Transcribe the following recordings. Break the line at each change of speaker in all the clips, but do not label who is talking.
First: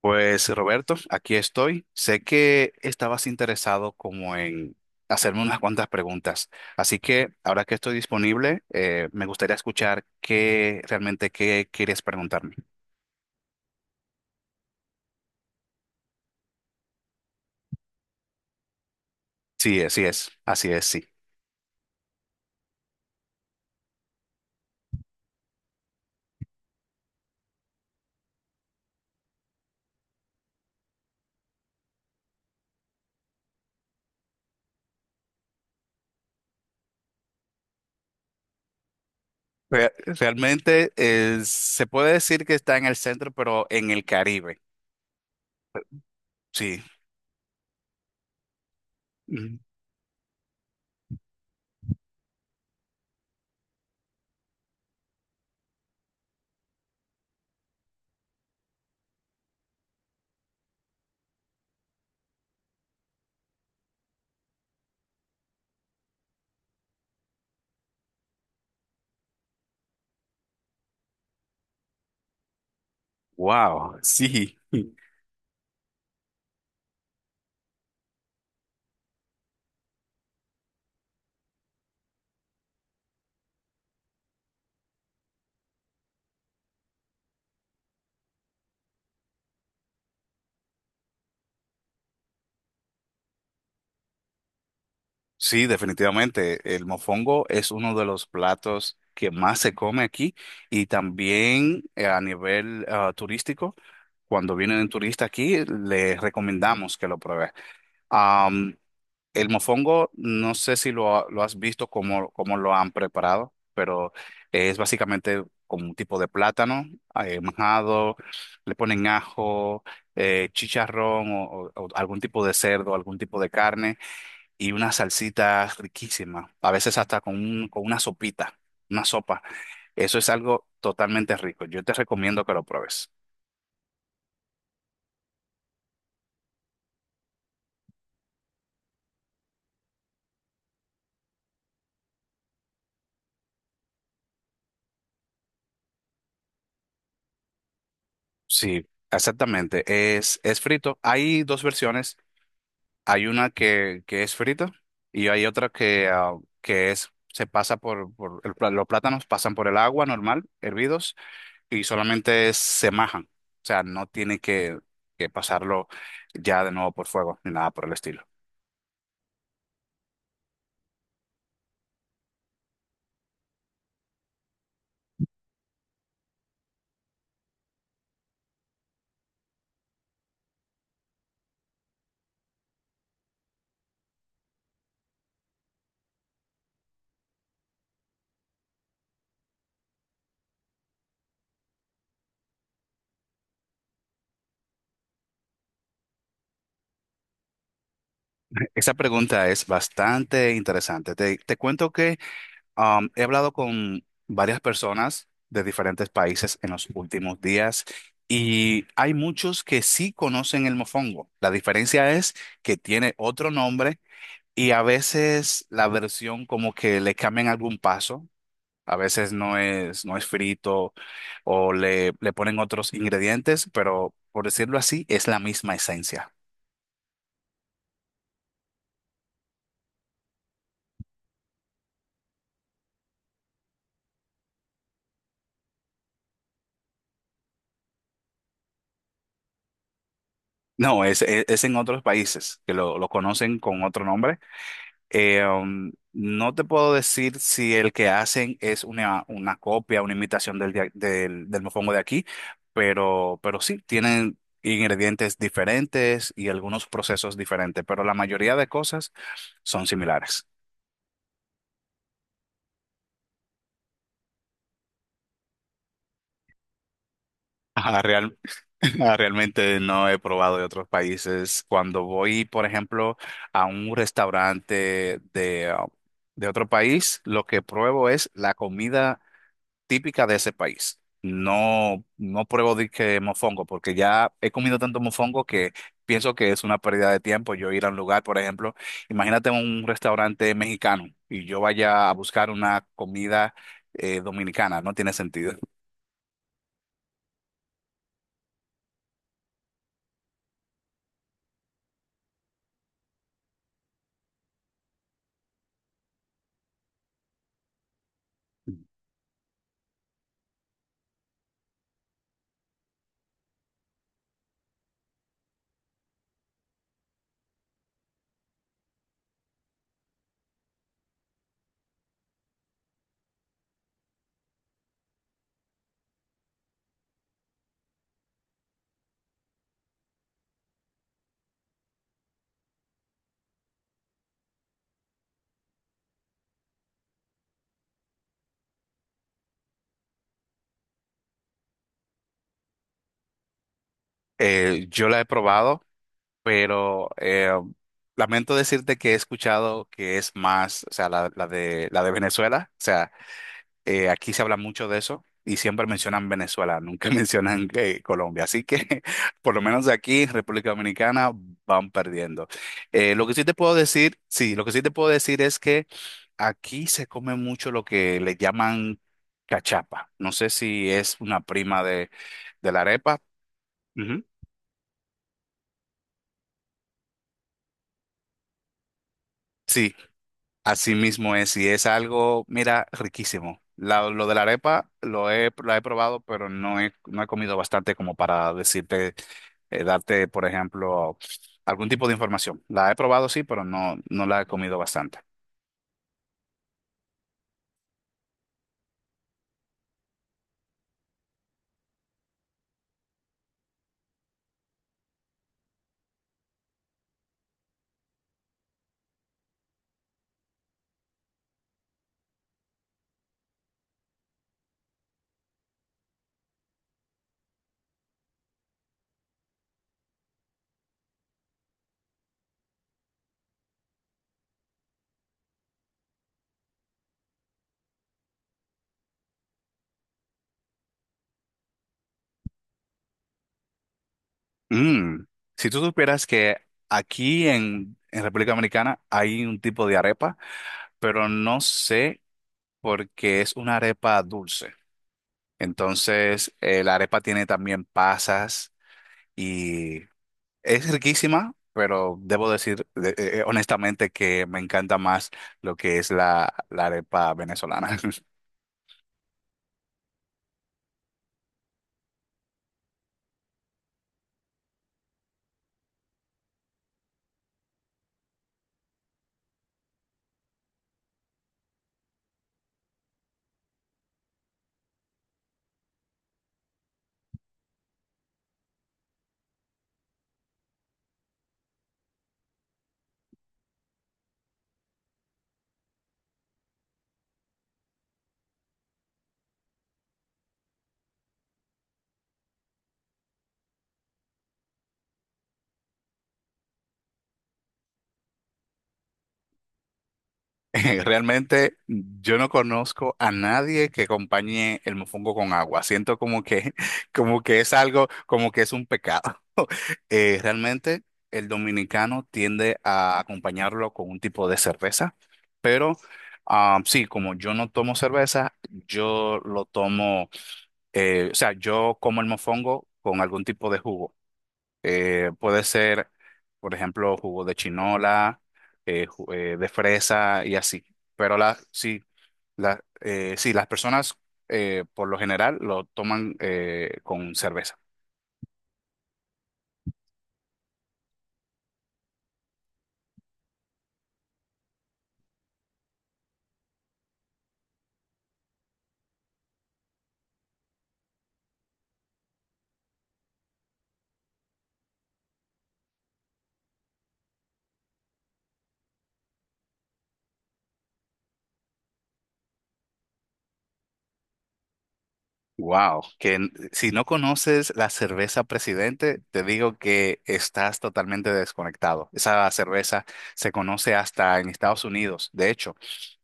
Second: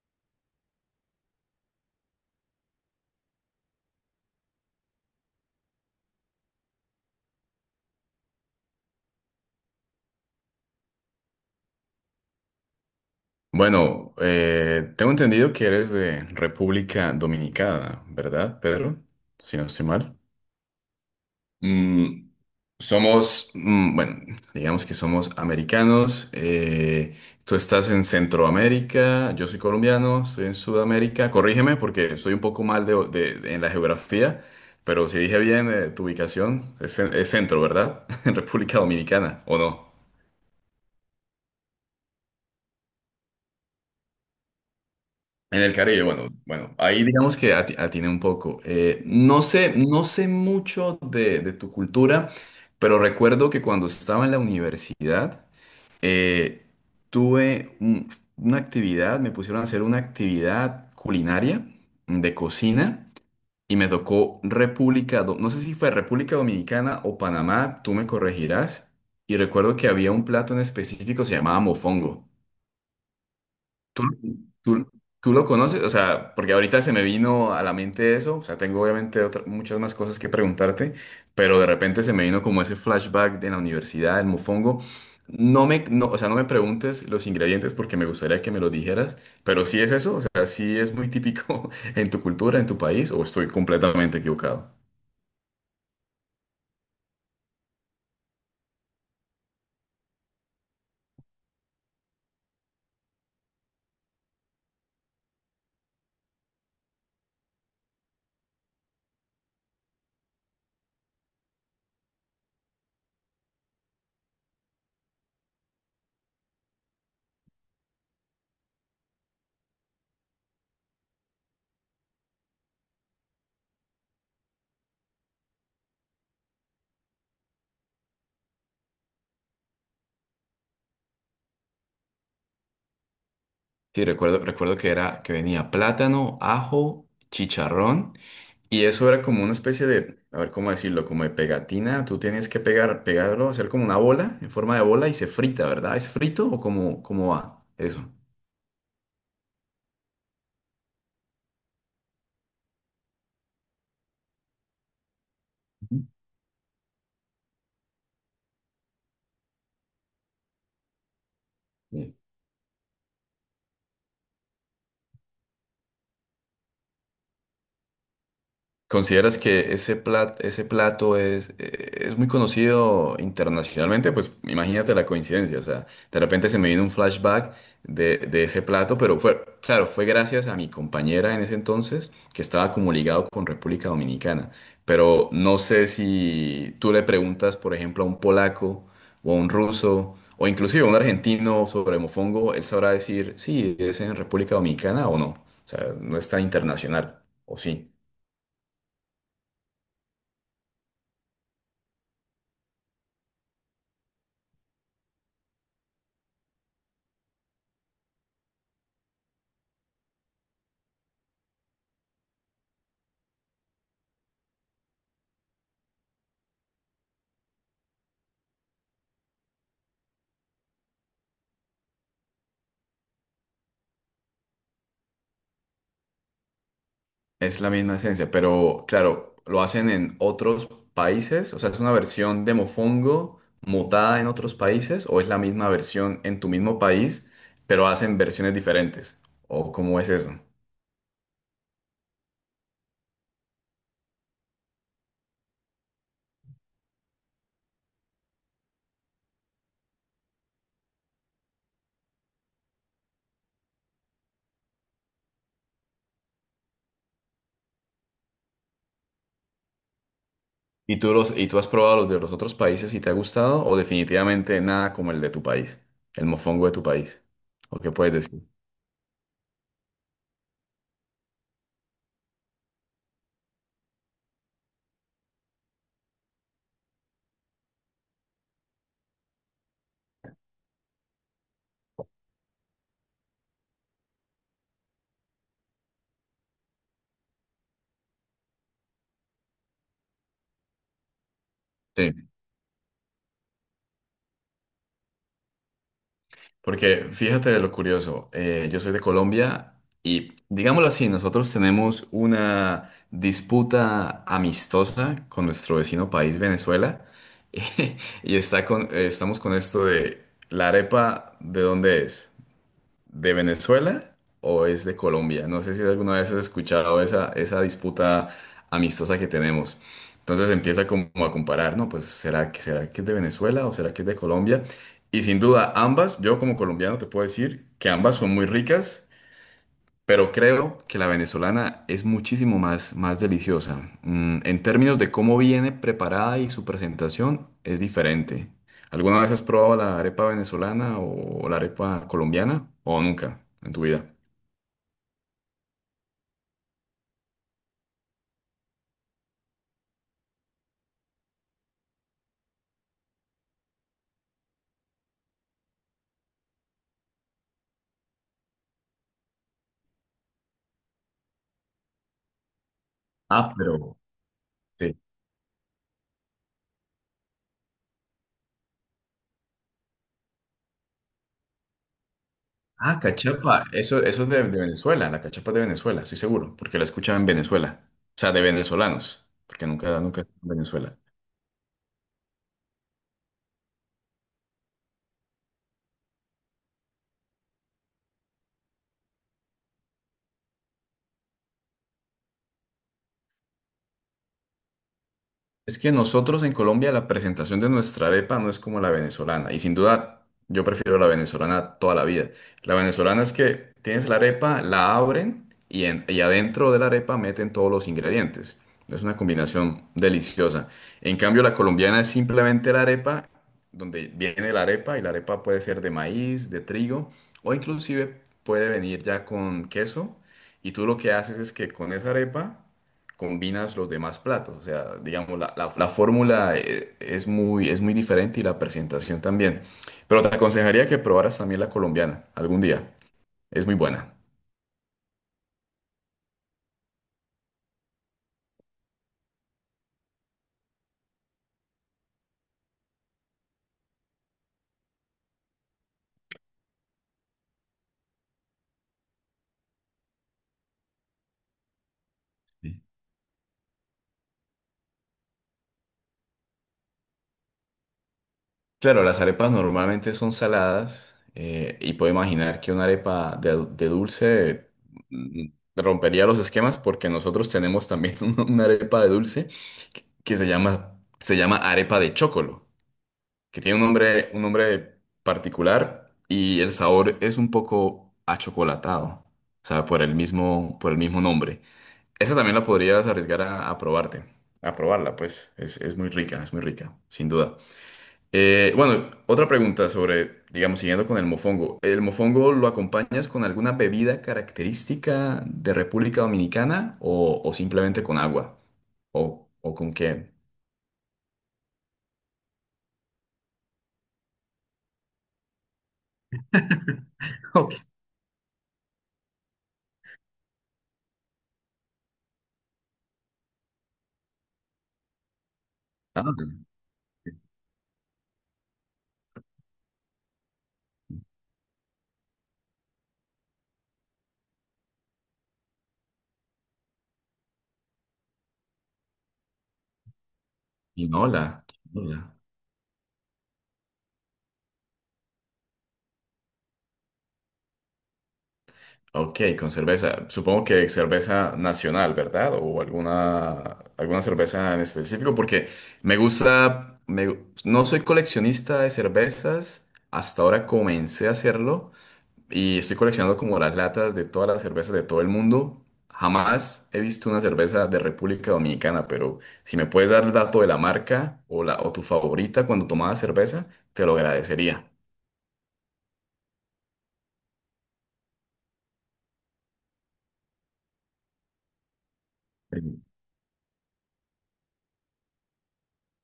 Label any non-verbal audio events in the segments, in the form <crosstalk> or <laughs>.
Pues Roberto, aquí estoy. Sé que estabas interesado como en hacerme unas cuantas preguntas, así que ahora que estoy disponible, me gustaría escuchar qué realmente qué quieres preguntarme.
Bueno, tengo entendido que eres de República Dominicana, ¿verdad, Pedro? Si no
Sí,
estoy mal.
así es, sí.
Mm, somos, mm, bueno, digamos que somos americanos. Tú estás en Centroamérica, yo soy colombiano, estoy en Sudamérica. Corrígeme porque soy un poco mal de, en la geografía, pero si dije bien, tu ubicación es, es centro, ¿verdad? <laughs> En República Dominicana, ¿o no?
Realmente se puede decir que está en el centro, pero en el Caribe.
En el Caribe, bueno, bueno,
Sí.
ahí digamos que atiné un poco. No sé, no sé mucho de tu cultura, pero recuerdo que cuando estaba en la universidad, eh, tuve un- una actividad, me pusieron a hacer una actividad culinaria de cocina y me tocó República, no sé si fue República Dominicana o Panamá, tú me corregirás. Y recuerdo que había un plato en específico, se llamaba mofongo.
Wow,
¿Tú,
sí.
tú, tú lo conoces? O sea, porque ahorita se me vino a la mente eso, o sea, tengo obviamente muchas más cosas que preguntarte, pero de repente se me vino como ese flashback de la universidad, el mofongo. No me, no, o sea, no me preguntes los ingredientes porque me gustaría que me lo dijeras, pero sí es eso, o sea, sí es muy típico <laughs> en tu cultura, en tu país, o estoy completamente equivocado.
Sí, definitivamente. El mofongo es uno de los platos que más se come aquí y también a nivel turístico, cuando vienen turistas aquí, les recomendamos que lo prueben. Am, el mofongo, no sé si lo has visto cómo, cómo lo han preparado, pero es básicamente como un tipo de plátano majado, le ponen ajo, chicharrón o algún tipo de cerdo, algún tipo de carne y una salsita riquísima, a veces hasta con, con una sopita, una sopa. Eso es algo totalmente rico. Yo te recomiendo que lo pruebes.
Sí, recuerdo que era que venía plátano, ajo, chicharrón. Y eso era como una especie de, a ver cómo decirlo, como de pegatina. Tú tenías que pegar, pegarlo, hacer como una bola, en forma de bola, y se frita, ¿verdad? ¿Es frito o cómo, cómo va eso?
Sí, exactamente. Es frito. Hay dos versiones. Hay una que es frita y hay otra
Ujú.
que, que es, se pasa por, los plátanos pasan por el agua normal, hervidos, y
Sí.
solamente se majan. O sea, no tiene que pasarlo ya de nuevo por fuego ni nada por el estilo.
¿Consideras que ese plato es muy conocido internacionalmente? Pues imagínate la coincidencia, o sea, de repente se me vino un flashback de ese plato, pero fue, claro, fue gracias a mi compañera en ese entonces que estaba como ligado con República Dominicana, pero no sé si tú le preguntas, por ejemplo, a un polaco o a un ruso o inclusive a un argentino sobre mofongo, él sabrá decir si es en República Dominicana o no, o sea, no está internacional, o sí.
Esa pregunta es bastante interesante. Te cuento que he hablado con varias personas de diferentes países en los últimos días y hay muchos que sí conocen el mofongo. La diferencia es que tiene otro nombre y a veces la versión como que le cambian algún paso. A veces no es, no es frito o le ponen otros ingredientes, pero por decirlo así, es la misma esencia.
Es la misma esencia, pero claro, lo hacen en otros países, o sea, ¿es una versión de mofongo mutada en otros países o es la misma versión en tu mismo país, pero hacen versiones diferentes? ¿O cómo es eso?
No, es en otros países que lo conocen con otro nombre. No te puedo decir si el que hacen es una copia, una imitación del, del, del mofongo de aquí, pero sí, tienen ingredientes diferentes y algunos procesos diferentes, pero la mayoría de cosas son similares.
¿Y tú los, y tú has probado los de los otros países y te ha gustado o definitivamente nada como el de tu país, el mofongo de tu país? ¿O qué
Ajá,
puedes decir?
<laughs> Realmente no he probado de otros países. Cuando voy, por ejemplo, a un restaurante de, de otro país, lo que pruebo es la comida típica de ese país. No, no pruebo de que mofongo, porque ya he comido tanto mofongo que pienso que es una pérdida de tiempo yo ir a un lugar, por ejemplo, imagínate un restaurante mexicano y yo vaya
Sí.
a buscar una comida dominicana, no tiene sentido.
Porque fíjate lo curioso, yo soy de Colombia y digámoslo así, nosotros tenemos una disputa amistosa con nuestro vecino país Venezuela <laughs> y está con, estamos con esto de la arepa, ¿de dónde es? ¿De Venezuela o es de Colombia? No sé si alguna vez has escuchado esa, esa disputa amistosa que tenemos. Entonces empieza como a comparar, ¿no? Pues será que es de Venezuela o será que es de Colombia. Y sin duda ambas, yo como colombiano te puedo decir que ambas son muy ricas, pero creo que la venezolana es muchísimo más, más deliciosa. Mm, en términos de cómo viene preparada y su presentación es diferente. ¿Alguna vez has probado la arepa venezolana o la arepa colombiana o nunca en tu vida?
Yo la he probado pero lamento decirte que he escuchado que es más, o sea, la, la de Venezuela, o sea, aquí se habla mucho de eso y siempre mencionan Venezuela, nunca <laughs> mencionan Colombia, así que <laughs> por lo menos de aquí, República Dominicana, van perdiendo. Lo que sí te
Ah,
puedo
pero
decir, sí, lo que sí te
sí.
puedo decir es que aquí se come mucho lo que le llaman cachapa, no sé si es una prima de la
Ah,
arepa.
cachapa. Eso
Ujú.
es de Venezuela. La cachapa es de Venezuela, estoy seguro, porque la escuchaba en Venezuela. O sea, de venezolanos, porque
Sí,
nunca, nunca en
así
Venezuela.
mismo es, y es algo, mira, riquísimo. Lo de la arepa lo he, la he probado, pero no he, no he comido bastante como para decirte, darte, por ejemplo, algún tipo de información. La he probado, sí, pero no, no la he comido bastante.
Es que nosotros en Colombia la presentación de nuestra arepa no es como la venezolana y sin duda yo prefiero la venezolana toda la vida. La venezolana es que tienes la arepa, la abren y, y adentro de la arepa meten todos los ingredientes. Es una combinación deliciosa. En cambio la colombiana es simplemente la arepa, donde viene la arepa y la arepa puede ser de maíz, de trigo o inclusive puede venir ya con queso y tú lo que haces es que con esa arepa combinas los demás platos. O sea, digamos, la, la fórmula es muy diferente y la presentación también. Pero te aconsejaría que probaras también la colombiana algún día. Es muy buena.
Mm, si tú supieras que aquí en República Dominicana hay un tipo de arepa, pero no sé por qué es una arepa dulce. Entonces, la arepa tiene también pasas y es riquísima, pero debo
Sí.
decir honestamente que me encanta más lo que es la, la arepa venezolana. <laughs>
Claro, las arepas normalmente son saladas y puedo imaginar que una arepa de dulce mm, rompería los esquemas porque nosotros tenemos también <laughs> una arepa de dulce que se llama arepa de chocolo, que tiene un nombre particular y el sabor es un poco achocolatado, o sea, por el mismo nombre. Esa también la podrías arriesgar a probarte, a probarla, pues es muy rica, sin duda. Bueno, otra pregunta sobre, digamos, siguiendo con el mofongo. ¿El mofongo lo acompañas con alguna bebida característica de República Dominicana o simplemente con agua? O con qué?
Realmente yo no conozco a nadie que acompañe el mofongo con agua. Siento como que, <laughs> como
<laughs>
que es
Ok.
algo, como que es un pecado. <laughs> Realmente el dominicano tiende a acompañarlo con un tipo de cerveza, pero
Ah,
sí, como yo no tomo cerveza, yo lo tomo. O sea, yo como el mofongo con algún tipo de jugo. Puede ser, por ejemplo, jugo de chinola, de fresa y así. Pero
quinola,
la, sí,
quinola.
sí, las personas por lo general lo toman con cerveza.
Ok, con cerveza. Supongo que cerveza nacional, ¿verdad? O alguna, alguna cerveza en específico, porque me gusta, no soy coleccionista de cervezas, hasta ahora comencé a hacerlo y estoy coleccionando como las latas de todas las cervezas de todo el mundo. Jamás he visto una cerveza de República Dominicana, pero si me puedes dar el dato de la marca o, la, o tu favorita cuando tomabas cerveza, te lo agradecería.
Wow, si no conoces la cerveza Presidente, te digo que estás totalmente desconectado. Esa cerveza se conoce hasta en Estados Unidos. De hecho,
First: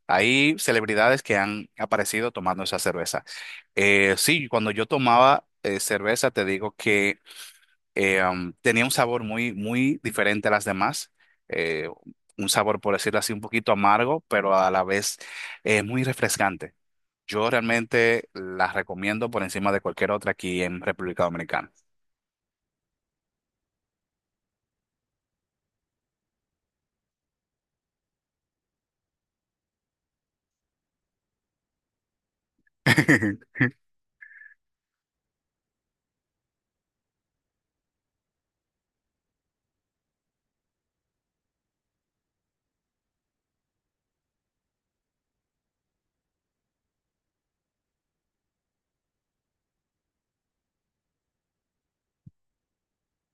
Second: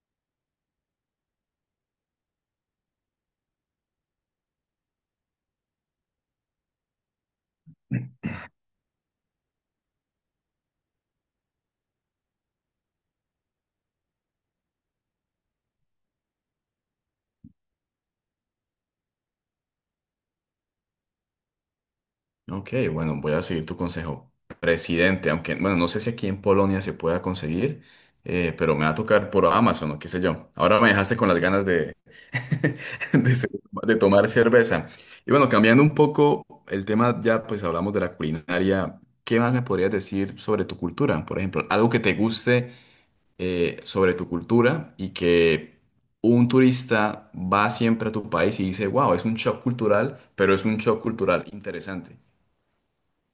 hay celebridades que han aparecido tomando esa cerveza. Sí, cuando yo tomaba cerveza, te digo que tenía un sabor muy, muy diferente a las demás. Eh, un sabor, por decirlo así, un poquito amargo, pero a la vez muy refrescante. Yo realmente las recomiendo por encima de cualquier otra aquí en República Dominicana.
Ok, bueno, voy a seguir tu consejo. Presidente, aunque, bueno, no sé si aquí en Polonia se pueda conseguir, pero me va a tocar por Amazon o qué sé yo. Ahora me dejaste con las ganas de, <laughs> de,
<laughs>
de tomar cerveza. Y bueno, cambiando un poco el tema, ya pues hablamos de la culinaria. ¿Qué más me podrías decir sobre tu cultura? Por ejemplo, algo que te guste sobre tu cultura y que un turista va siempre a tu país y dice, wow, es un shock cultural, pero es un shock cultural interesante.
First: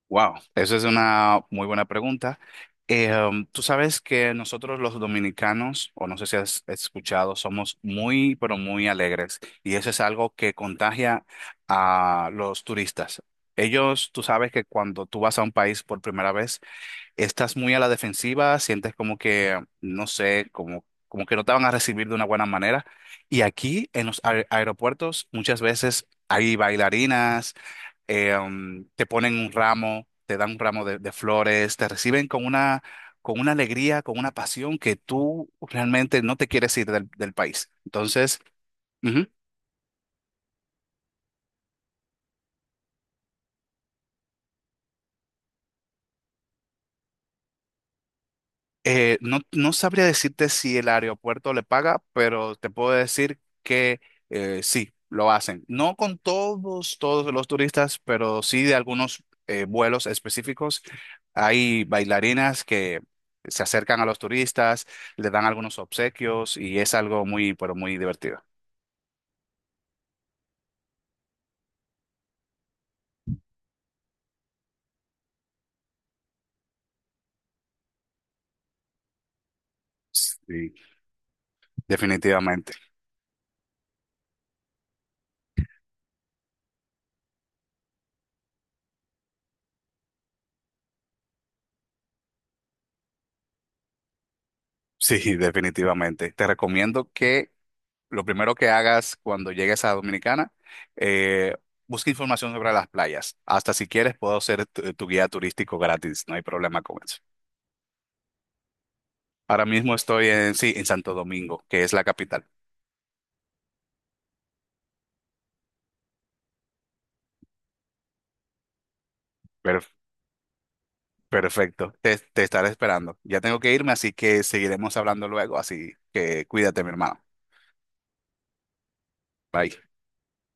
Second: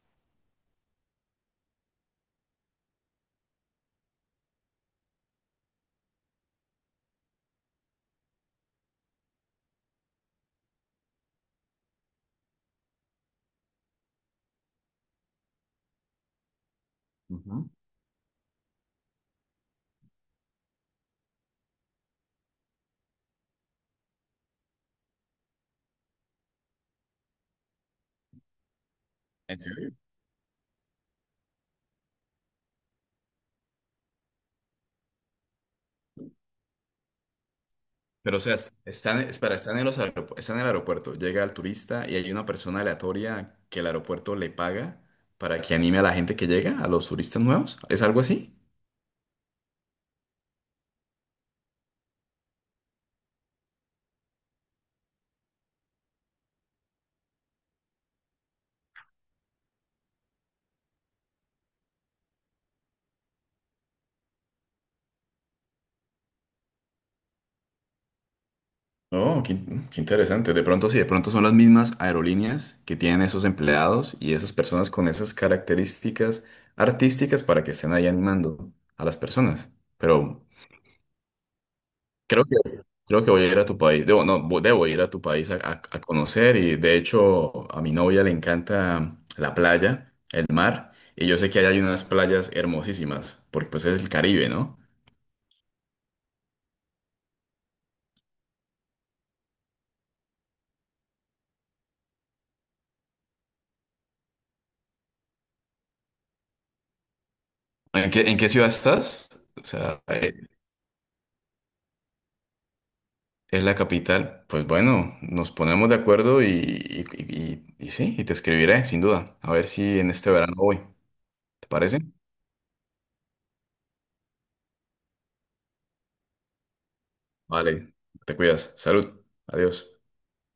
Wow, eso es una muy buena pregunta. Tú sabes que nosotros los dominicanos, o no sé si has escuchado, somos muy, pero muy alegres y eso es algo que contagia a los turistas. Ellos, tú sabes que cuando tú vas a un país por primera vez, estás
Ujú.
muy a la defensiva, sientes como que, no sé, como, como que no te van a recibir de una buena manera. Y aquí en los aeropuertos muchas veces hay bailarinas te ponen un
¿En serio?
ramo, te dan un ramo de flores, te reciben con una alegría, con una pasión que tú realmente no te quieres ir del, del país.
Pero,
Entonces,
o sea, están, espera, están en los están en el aeropuerto, llega el turista y hay una persona aleatoria que el aeropuerto le paga para que anime a la gente que llega, a los turistas nuevos. ¿Es algo así?
No, no sabría decirte si el aeropuerto le paga, pero te puedo decir que sí, lo hacen. No con todos, todos los turistas, pero sí de algunos vuelos específicos. Hay bailarinas que se acercan a los turistas, le dan algunos obsequios y es algo muy, pero muy divertido.
Oh, qué, qué interesante. De pronto sí, de pronto son las mismas aerolíneas que tienen esos empleados y esas personas con esas características artísticas para que estén ahí animando a las personas. Pero
Sí,
creo que,
definitivamente.
creo que voy a ir a tu país. Debo, no, debo ir a tu país a, a conocer. Y de hecho, a mi novia le encanta la playa, el mar. Y yo sé que allá hay unas playas hermosísimas, porque pues es el Caribe, ¿no?
Sí, <laughs> definitivamente. Te recomiendo que lo primero que hagas cuando llegues a Dominicana, eh, busca información sobre las playas. Hasta si quieres, puedo ser tu, tu guía turístico gratis, no hay problema con eso.
En qué ciudad estás?
Ahora
O
mismo
sea,
estoy en, sí, en Santo Domingo, que es la capital.
es la capital. Pues bueno, nos ponemos de acuerdo y, y sí, y te escribiré, sin duda. A ver
Per-
si en este verano voy. ¿Te
Perfecto,
parece?
te estaré esperando. Ya tengo que irme, así que seguiremos hablando luego, así que cuídate, mi hermano.
Vale, te cuidas. Salud.
Bye.
Adiós.